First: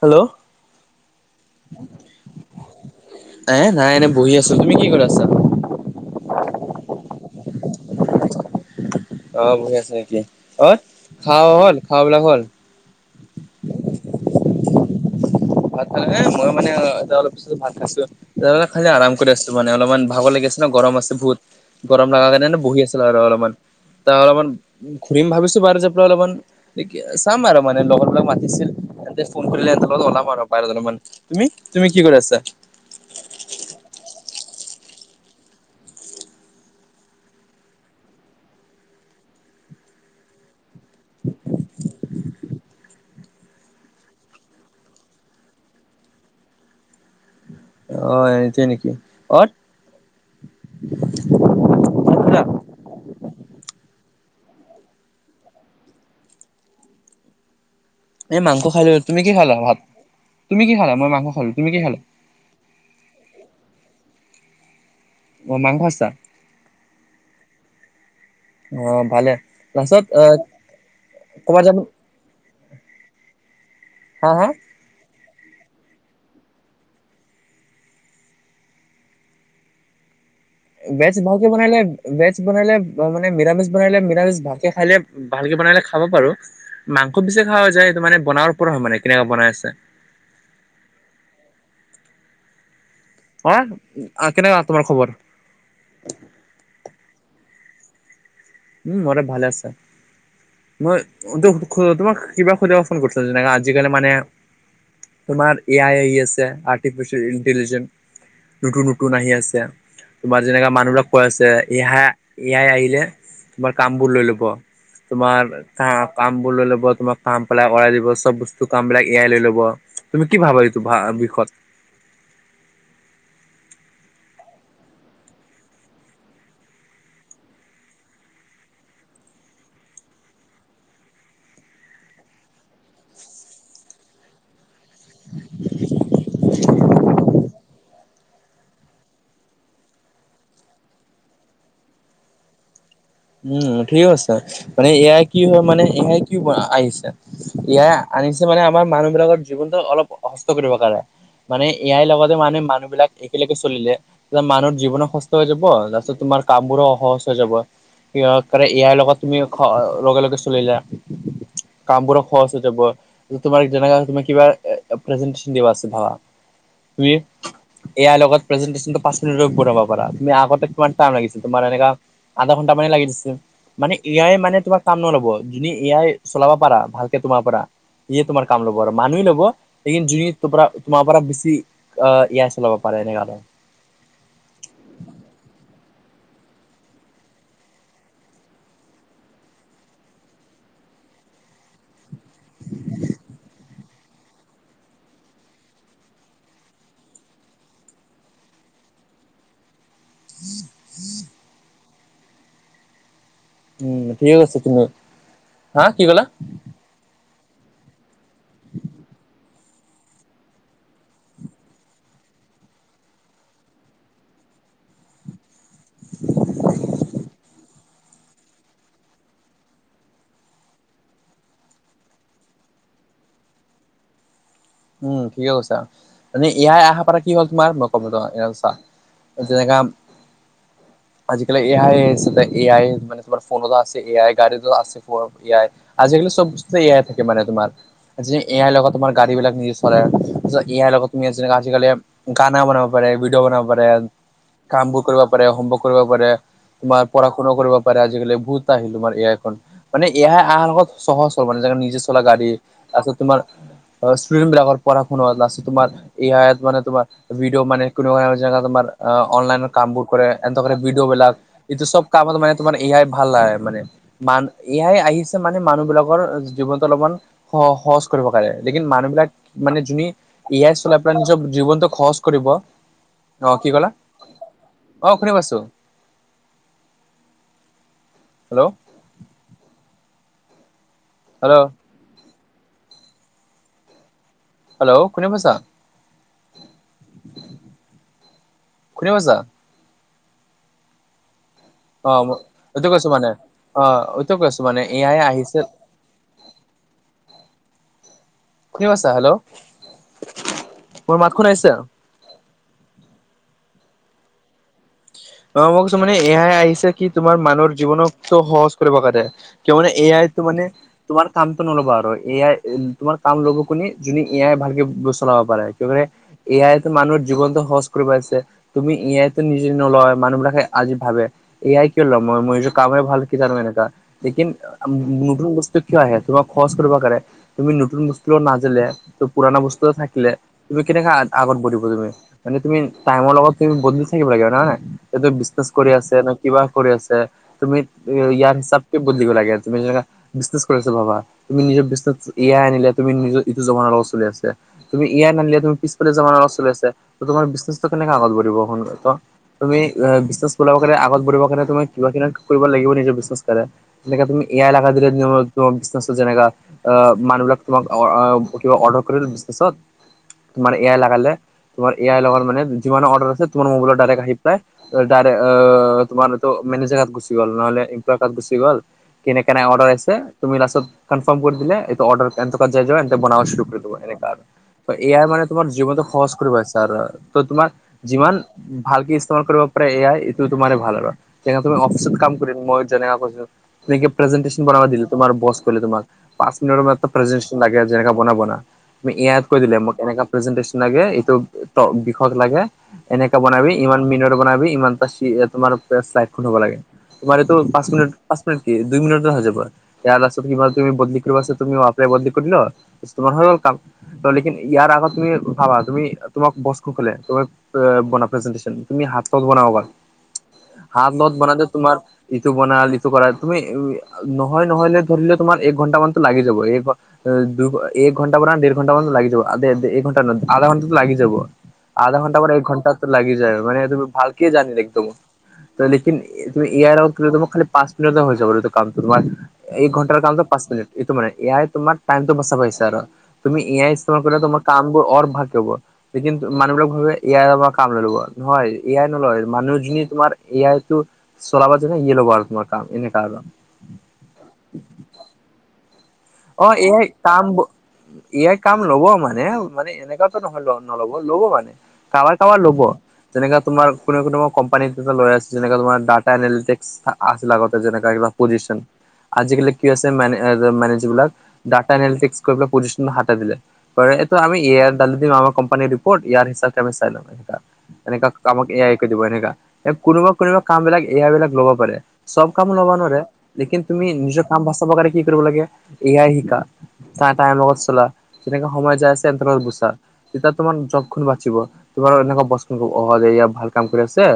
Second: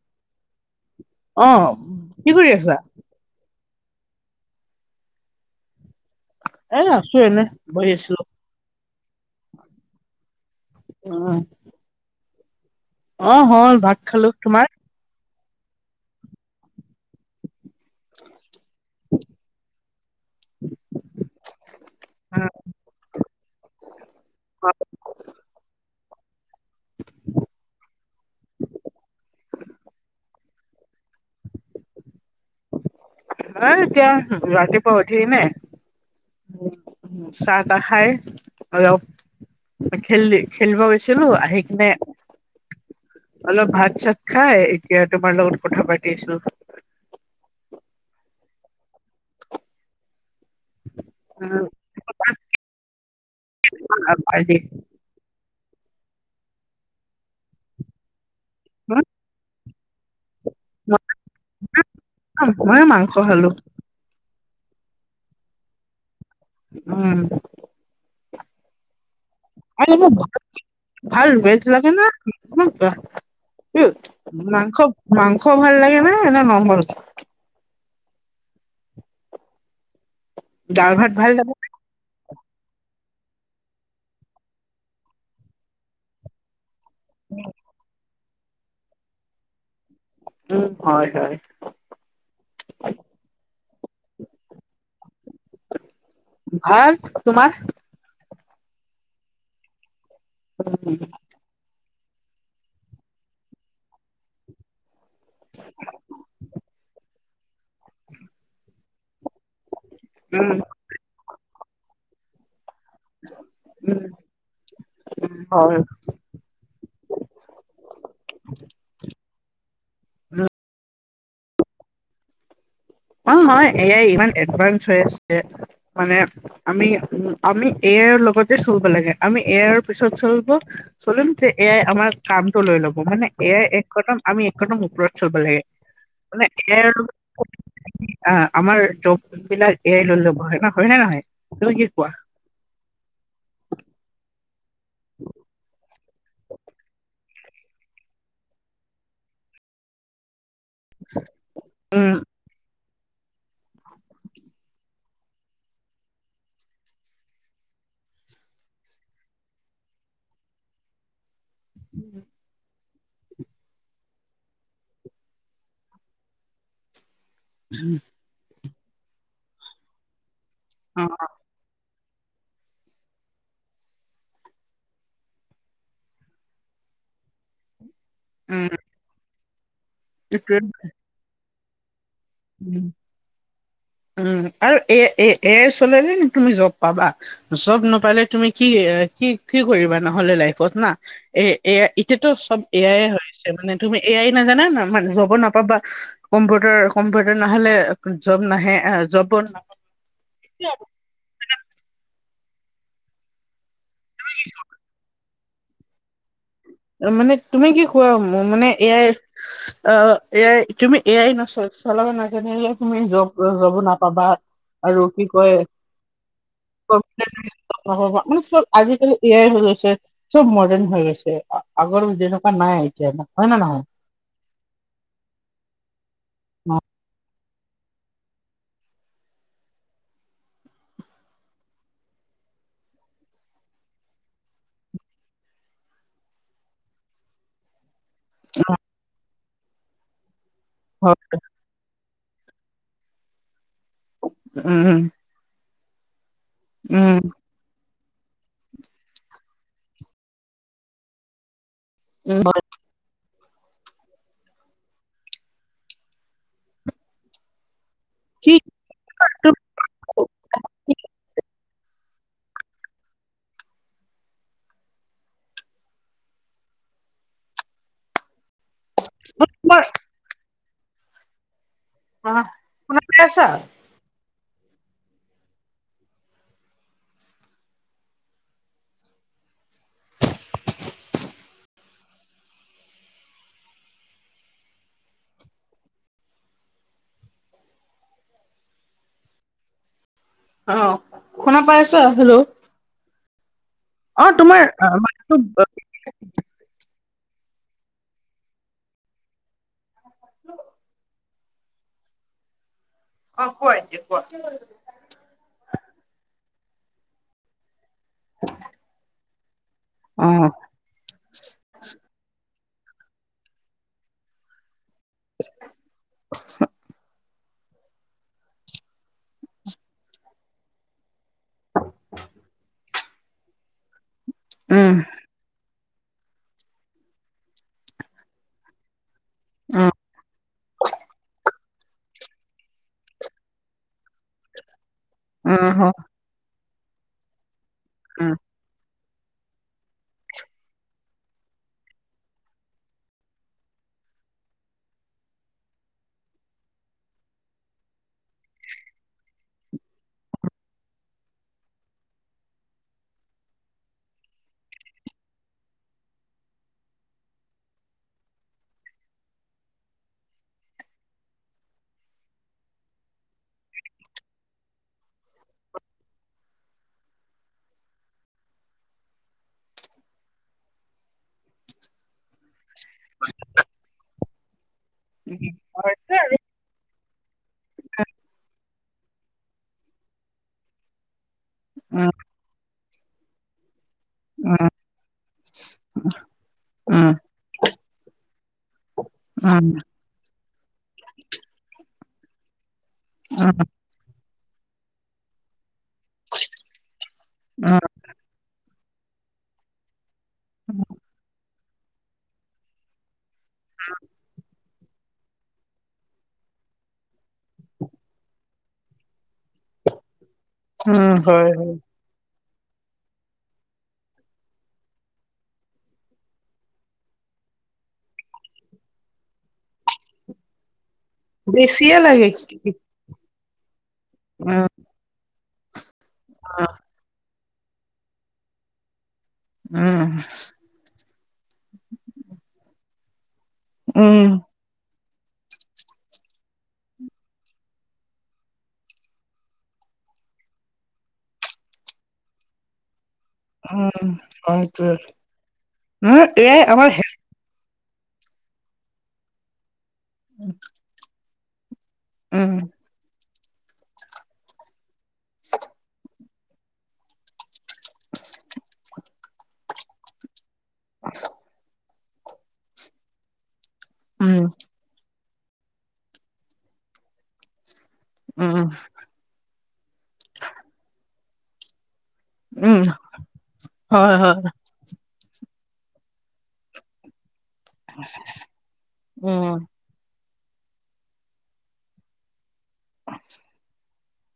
Hello অ কি কৰি আছা এ নাই এনে বহি আছো তুমি কি কৰি আছা এ আছো এনে বহি আছো অ বহি আছা নেকি অ খ হল খোৱাবিলাক হল অ হল ভাত খালো তোমাৰ ভাল খালে নে মইয়ো মানে এতিয়া অলপ পিছত ভাল খাইছো [unintelligible] খাই যে আৰাম কৰি আছো মানে অলপমান ভাগৰ লাগি আছে ন গৰম আছে বহুত গৰম লগাৰ কাৰণে, বহি আছিল আৰু অলপমান। তাৰ, অলপমান ঘূৰিম ভাবিছোঁ বাৰু যাই পেলাই অলপমান। চাম আৰু মানে, লগৰবিলাক মাতিছিল, এহঁতে ফোন কৰিলে, এহঁতৰ লগত ওলাম আৰু। [unintelligible] তুমি, তুমি কি কৰি আছা? [unintelligible] নাই, এতিয়া, ৰাতিপুৱা উঠি কেনে, চাহ-তাহ খায় আৰু খেলি খেলিব গৈছিলোঁ। আহি কিনে, অলপ ভাত-চাত খাই, এতিয়া তোমাৰ লগত কথা পাতি আছিলোঁ। অ'! এতিয়াই নেকি? [unintelligible] [unintelligible] এই মাংস খালোঁ, তুমি কি খালা ভাত? তুমি কি খালা? মই মাংস খালোঁ। তুমি কি খালা? অ'! মইয়ো মাংস খালোঁ। অ'! মাংস [unintelligible] উম! অ ভালে লাষ্টত অ [unintelligible] ভাল ভেজ ক'বাত যাব লাগে না [unintelligible] হা [unintelligible] হা মাংস, মাংস ভাল লাগে না, না ন'ন ভেজ? দাল ভাত ভেজ ভাল ভালকে লাগে বনাই লৈ আন। ভেজ বনালে মানে, নিৰামিষ বনালে, নিৰামিষ ভালকে খাই, ভালকে বনাই খাব পাৰোঁ। মাংস বেছি খোৱা হৈ যায়, সেইটো বনোৱাৰ ওপৰত হয় মানে, কেনেকুৱা বনাই আছে। উম! হয়, হয়। হা! কেনেকুৱা তোমাৰ খবৰ? ভাল! তোমাৰ? উম, মইতো ভালে আছে! মই, তোমাক কিবা সুধিব ফোন কৰিছিলোঁ, যেনেকা, আজিকালি মানে, তোমাৰ, এ আাই আহি আছে। [unintelligible] [unintelligible] ইণ্টেলিজেণ্ট, নতুন-নতুন আহি আছে। তোমাৰ, উম যেনেকা মানুহবিলাক কৈ আছে! [unintelligible] এ আই আহিলে, তোমাৰ কাম উম বোৰ লৈ ল'ব। উম তোমাৰ হয় কা কাম বুলি লৈ ল'ব, তোমাক কাম পেলাই কৰাই দিব, চব বস্তু কাম বিলাক এ আই লৈ ল'ব, তুমি কি উম ভাবা এইটো বিষয়ত? অ'! হয়, এ আই ইমান এডভান্স হৈ আছে। মানে, আমি, আমি এ আইৰ লগতে চলিব লাগে। আমি এ আইৰ পিছত, চলিব। চলিম যে, এ আই আমাৰ কামটো লৈ ল'ব। মানে, এ আই এক কদম, আমি একদম [unintelligible] লাগে। মানে, এ আই আৰু আঁ আমাৰ [unintelligible] বিলাক এ আই লৈ ল'ব, হয় নে নহয়! তুমি কি কোৱা? উম, ঠিক কৈছা! মানে, এ আই কি হয় মানে, এ আই কি পৰা আহিছে। এ আই আনিছে মানে, আমাৰ মানুহ বিলাকৰ জীৱনটো অলপ কষ্ট কৰিব কাৰণে। মানে, এ আই উম লগতে মানে, মানুহবিলাক একেলগে চলিলে, মানুহৰ জীৱনো কষ্ট হৈ যাব। তাৰপিছত, তোমাৰ কামবোৰো অসহজ হৈ যাব। [unintelligible] ইয়াৰ লগত তুমি, লগে- লগে চলিলে। কাম বোৰো খৰচ হৈ যাব। তোমাৰ যেনে, তুমি কিবা প্ৰেজেণ্টেছন দিব আছে, ভাবা? তুমি, এ আইৰ লগত প্ৰেজেণ্টেছন পাঁচ মিনিট পঢ়াব পাৰা, তুমি আগতে কিমান অ টাইম লাগিছিল! তোমাৰ এনেকা, আধা ঘণ্টা মানে লাগি দিছে। মানে, এ আই মানে, তোমাৰ কাম নল'ব। যদি, এ আই চলাব পাৰা, ভালকে তোমাৰ পৰা। ইয়ে তোমাৰ কাম উম ল'ব আৰু। মানুহেই ল'ব, লিন [unintelligible] এইটোৱে তোমাৰ পৰা বেছি অ'! এ আই উম চলাব পাৰে, এনেকাতে। উম! আৰু এ-এ-এ এ আই চলালে, তুমি জব পাবা। জব নাপালে তুমি কি কি কি কৰিবা নহ'লে লাইফত না? এ এয়া এতিয়াতো চব এ আই য়েই হৈছে মানে তুমি এ আই নাজানা ন মানে জব নাপাবা। কম্পিউটাৰ কম্পিউটাৰ নহলে জব নাহে জবত [unintelligible] উম ঠিকে কৈছা তুমি। হা কি কলা? মানে তুমি কি কোৱা মানে A I O A I তুমি এ আই নচ চলাব নাজানিলে তুমি জব জবো নাপাবা। আৰু কি কয় মানে চব আজিকালি এয়াই হৈ গৈছে চব মডাৰ্ণ হৈ গৈছে। আগৰ যেনেকুৱা নাই এতিয়া হয় নে নহয়। উম ঠিকে কৈছা মানে এ আই আহাৰ পৰা কি হ'ল তোমাৰ [unintelligible] আজিকালি এ আই এ আই মানে তোমাৰ ফোনত আছে এ আই গাড়ীতো আছে। এয়াই আজিকালি চব বস্তু এয়াই থাকে মানে তোমাৰ। আজি এ আই লগত তোমাৰ গাড়ীবিলাক নি চলাই আছে এ আই লগত হয় তুমি আজিকালি গানা বনাব পাৰে ভিডিঅ' বনাব পাৰে কাম উম বোৰ কৰিব পাৰে হোমৱৰ্ক কৰিব পাৰে তোমাৰ উম পঢ়া-শুনাও কৰিব পাৰে আজিকালি বহুত আহিলো তোমাৰ এ আই খন মানে এ আই আহাৰ লগত সহজ হল মানে নিজে চলা উম গাড়ী তাৰপিছত তোমাৰ ষ্টুডেণ্ট বিলাকৰ পঢ়া-শুনা আছে তোমাৰ এ আই মানে তোমাৰ ভিডিও মানে কি তোমাৰ অনলাইনৰ কামবোৰ কৰে এনে এইটো কৰে ভিডিঅ'বলাক। এইটো সব কামত মানে তোমাৰ এ আই ভাল লাগে মানে। মান এ আই আহিছে মানে মানুহ বিলাকৰ জীৱনতটো অলপমান স-সহজ কৰিব কাৰণে লেকিন মানুহবিলাক মানে তোমাৰ যদি এ আই চলে আপোনাৰ নিজৰ জীৱনটো সহজ অ কৰিব। শুনা পাই আছা অ কি কলা? অ শুনা পাইছোঁ। হেল্ল'। হেল্ল'। হেল্ল' কোনে কৈছা কোনে কৈছা? অ শুনা পাই ছা অ হেল্ল' এইটো কৈছো মানে অ এইটো কৈছো তোমাৰ মানে এ আই মাতটো আহিছে শুনি পাইছা হেল্ল। মোৰ মাত খন আহিছে? অ কোৱা এতিয়া কোৱা। অ মই কৈছো মানে এ আই আহিছে কি তোমাৰ মানুহৰ জীৱনক সহজ কৰিব কাৰণে। কিয় মান এ অ আইটো মানে তোমাৰ কামটো নল'বা আৰু এ আই তোমাৰ কাম ল'ব কোনে যোনে এ আই ভালকে চলাব পাৰে এ আইতো মানুহৰ জীৱনটো সহজ কৰিব আহিছে তুমি এ আইতো নিজে নলয় মানুহ বিলাকে আজি ভাবে এ আই কিয় লম মই নিজে কামে ভালকে জানো এনেকা লেকীন উম নতুন বস্তু কিয় আহে তোমাক খৰচ কৰিব কাৰনে তুমি নতুন বস্তু নাজিলে ত পুৰণা বস্তু উম থাকিলে তুমি কেনেকে আগত বঢ়িব তুমি। মানে তুমি টাইমৰ লগত তুমি বদলি থাকিব লাগে হয় নাই উম বিজনেছ হ কৰি আছে কিবা কৰি আছে তুমি উম ইয়াৰ হিচাপকে বদলিব লাগে তুমি যেনে বিজনেজ কৰি আছে বাবা তুমি নিজৰ বিজনেছ এ আই আনিলে তুমি নিজৰ ইটো জমানাৰ লগত চলি আছে। তুমি এ আই নানিলে তুমি পিছ ফালে জামানাৰ লগত চলি আছে তোমাৰ বিজনেছটো কেনেকে আগবাঢ়িব কোৱা। তুমি অ বিজনেছ বঢ়াবৰ কাৰণে আগত বঢ়াবৰ কাৰণে তুমি কিবা কিবি কৰিব লাগিব নিজৰ বিজনেছ কাৰণে যেনেকে তুমি এয়া এলেকাত যদি তোমাৰ বিজনেছটো যেনেকা আহ মানুহ বিলাক তোমাক অ কিবা অৰ্ডাৰ কৰিলে বিজনেছত তোমাৰ এ আই লগালে তোমাৰ এ আই লগত মানে যিমান অৰ্ডাৰ আছে তোমাৰ মোবাইলত ডাইৰেক্ট আহি পেলাই ত ডাইৰেক্ট অ তোমাৰতো মেনেজাৰ গুচি গ'ল নহ'লে এমপ্লয় এটা গুচি গ'ল কেনে কেনাই অৰ্ডাৰ আছে তুমি লাষ্টত কনফাৰ্ম কৰি দিলে এইটো অৰ্ডাৰ এন তাত যাই য এ বনাচ কৰি দিব এনেকোৱা এ আই মানে উম তোমাৰ উম জীৱনটো সহজ কৰিব আহিছে আৰু ত তোমাৰ যিমান ভালকে মাৰ কৰিব পাৰে এ আই এইটো তোমাৰে ভাল আৰু যেনে তুমি অফিচত কাম কৰিম মই যেনেকা কৈছো যেনেকে উম প্ৰেজেণ্টেচন বনাব দিলো তোমাৰ বছ কলে তোমাক পাঁচ মিনিটত এটা উম প্ৰেজেণ্টেচন লাগে যেনেকা বনাব না তুমি এ আইত কৈ উম দিলে মোক এনেকা প্ৰেজেন্টেচন লাগে এইটো ত বিষয়ত লাগে এনেকা বনাবি ইমান মিনিটৰ বনাবি ইমানটা চিজৰ তোমাৰ চাইড বনাব লাগে তোমাৰ এইটো উম পাঁচ মিনিট পাঁচ মিনিট কি দুই মিনিটতে হৈ যাব। ইয়াৰ পাছত কি তুমি বদলি কৰিব আছে তুমি ৱাহা পে বদলি কৰি ল তোমাৰ হৈ গল কাম। ত লেকিন ইয়াৰ আগত তুমি ভাবা তুমি তোমাক বচ সকলে তুমি বনা প্ৰেজেণ্টেচন তুমি হাতত বনাব পাৰা উম হাতত হয় বনালে হয় তোমাৰ ইটো বনাল ইটো কৰা তুমি নহয় নহলে ধৰি লোৱা তোমাৰ এক ঘন্টা মানতো লাগি যাব এই ঘ দু এক ঘণ্টা মান নে দেৰ ঘণ্টা মান লাগি যাব এক ঘণ্টা নহয় আধা ঘণ্টা তো লাগি যাব বেছিয়ে আধা লাগে ঘণ্টা পৰা এক ঘণ্টাতো লাগি যায় আৰু উম একদম লেকিন তুমি এ আই লগত খালি পাঁচ মিনিট হৈ যাব এইটো কামটো তোমাৰ এক উম ঘণ্টাৰ কামতো পাঁচ মিনিট সেইটো মানে এ আই তোমাক টাইমটো বচাব আহিছে আৰু তুমি এ আই ইস্তেমাল উম কৰিলে তোমাৰ কামোবোৰ অৰ ভাল হব লেকিন মানুহবিলাক ভাবে এ য়াই আমাৰ কাম লৈ লব নহয় এ আই নলয় মানুহখিনি তোমাৰ এ আইতো চলাব জানিলে ইয়ে লব আৰু তোমাৰ কাম তেনেকা আৰু উম সেইটোৱে উম অ A I come A I come লব মানে মানে এনেকাতো নহয় বাও নল'ব ল'ব পাৰে কাবাৰ উম। কাবাৰ ল'ব যেনেকে তোমাৰ কোনো কোনো কম্পানীত এ লয় আছে যেনেকে তোমাৰ ডাটা এনালিটিক্স আছিল আগতে যেনেকা এইবিলাক পজিছন আজিকালি কি হৈছে মানে অ যে মা যিবিলাক ডাটা এনিলিটিক্স কৰিবলৈ পজিচন হতাই দিলে কৰে এইটো উম, আমি এ আই ডালি দিম আমাৰ কোম্পানীৰ ৰিপৰ্ট এ আই হিচাপে চাই লম এটা এনেকা উম, কামক এ আই কৰি দিব এনেকা এ কোনোবা কোনোবা কাম বিলাক এ আই বিলাক লব পাৰে। চব কাম উম, ল'বা নোৱাৰে লেকিন তুমি হয়, হয়, নিজৰ কাম বচাব কাৰনে কি কৰিব লাগে এ আই শিকা তা টাইমত চলা তেনেকা সময় যায় আছে তেনেকা উম। গুচা তেতিয়া তোমাৰ জবখন বাচিব তোমাৰ এনেকোৱা বস্তু অহ দে ইয়াৰ ভাল কাম কৰি আছে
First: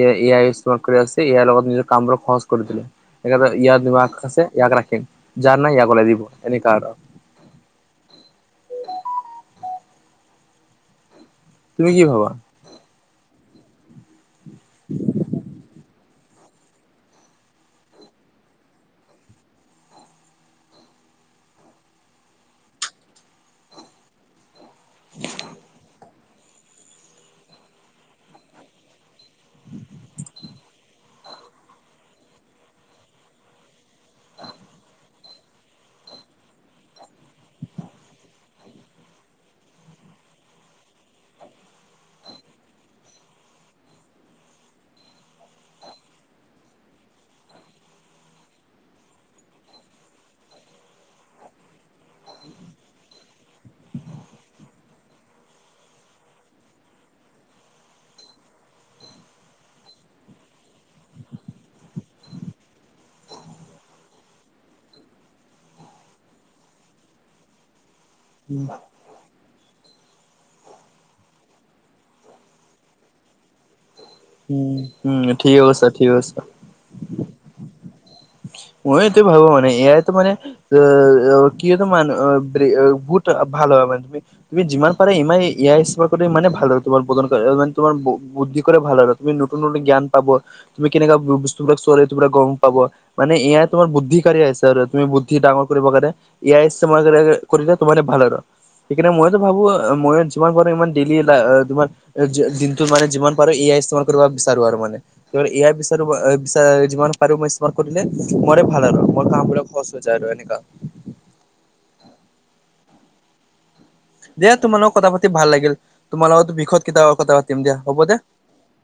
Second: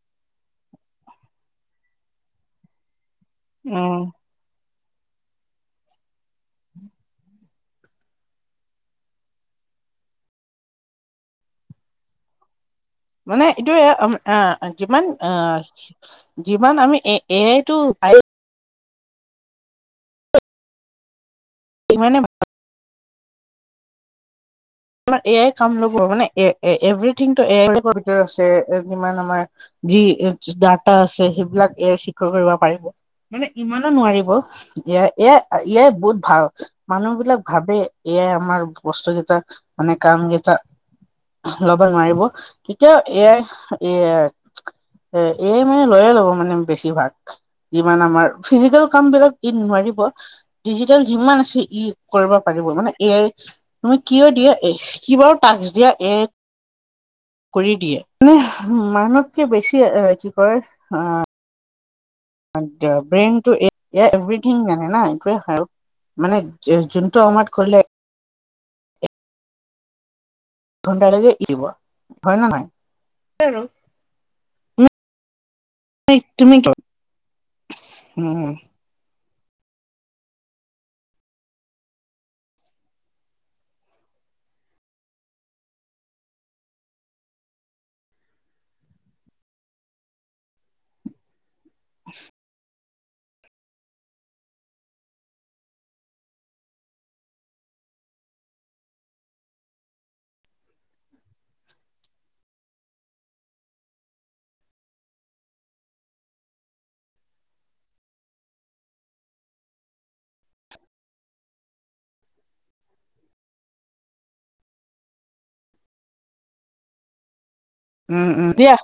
এ আই এ আই ইষ্টমাল কৰি আছে ইয়াৰ লগত নিজৰ কামবোৰ সহজ কৰি দিলে এনেকোৱা ইয়াত উম, যিমান আছে ইয়াক ৰাখিম যাৰ নাই ইয়াক ওলাই দিব এনেকোৱা আৰু তুমি কি ভাবা? মানে এইটোয়ে আহ যিমান আহ যিমান আমি এ এ আইতো সিমানে ভা আমাৰ এ আই কাম ল'ব মানে এ এ এভৰিথিং টো এ আই কম্পিউটাৰ আছে যিমান আমাৰ যি ডাটা আছে সেইবিলাক এ আই শিকিব কৰিব পাৰিব। মানে ইমানো নোৱাৰিব এ আই এ আই বহুত ভাল মানুহ বিলাক ভাবে এ আই আমাৰ বস্তু কেইটা মানে কাম কেইটা ল'ব নোৱাৰিব তেতিয়া এয়াই এ এ এ মানে লৈয়ে ল'ব মানে বেছিভাগ। যিমান আমাৰ, ফিজিকেল কাম বিলাক ই নোৱাৰিব। ডিজিটেল যিমান আছে ই কৰিব পাৰিব মানে এয়াই তুমি কিয় দিয়া এ কি বাৰু টাস্ক দিয়া এক কৰি দিয়ে মানে মানুহতকে বেছি কি কয় এৱ ব্ৰেইন টো এভৰিথিং নানে ন ই হ আৰু মানে যোনটো সময়ত খোলে উম। ঘণ্টা লাগে এনেকুৱা হয় নে নাই? উম উম ঠিকে কৈছা। ঠিক এইড কৈছা তুমি তৰ উম। মই এইটো ভাবো মানে এ আইটো মানে অ কিহ তো মানে ক'ত ভাল হয় মানে তুমি তুমি যিমান পাৰে ইমানে ইয়াস্পকতে মানে ভাল আৰু তোমাৰ বদন ম তোমাৰ বুদ্ধি কৰে ভাল আৰু তুমি নতুন নতুন জ্ঞান পাব তুমি কেনেকুৱা বস্তু বিলাক চলে গ'ম পাব। মানে এয়াই তোমাৰ বুদ্ধিকাৰী আছে আৰু তুমি বুদ্ধি ডাঙৰ কৰিব কাৰণে এইয়াই ইষ্টেমাল কৰিলে তোমাল ভাল আৰু সেইকাৰণে মইতো ভাবো মই যিমান পাৰো ইমান ডেইলি তোমাৰ দিনটোত মানে যিমান পাৰো এইয়াই ইনষ্টল কৰিব বিচাৰো মানে এয়াই বিচাৰো যিমান পাৰো মই কৰিলে মৰে ভাল আৰু মোৰ কামবোৰ সহজ যায় আৰু এনেকা। দিয়া তোমাৰ লগত কথা পাতি ভাল লাগিল তোমাল লগতো বিষত কেতিয়াবা কথা পাতিম দিয়া। হ'ব দে। উম, উম দিয়া।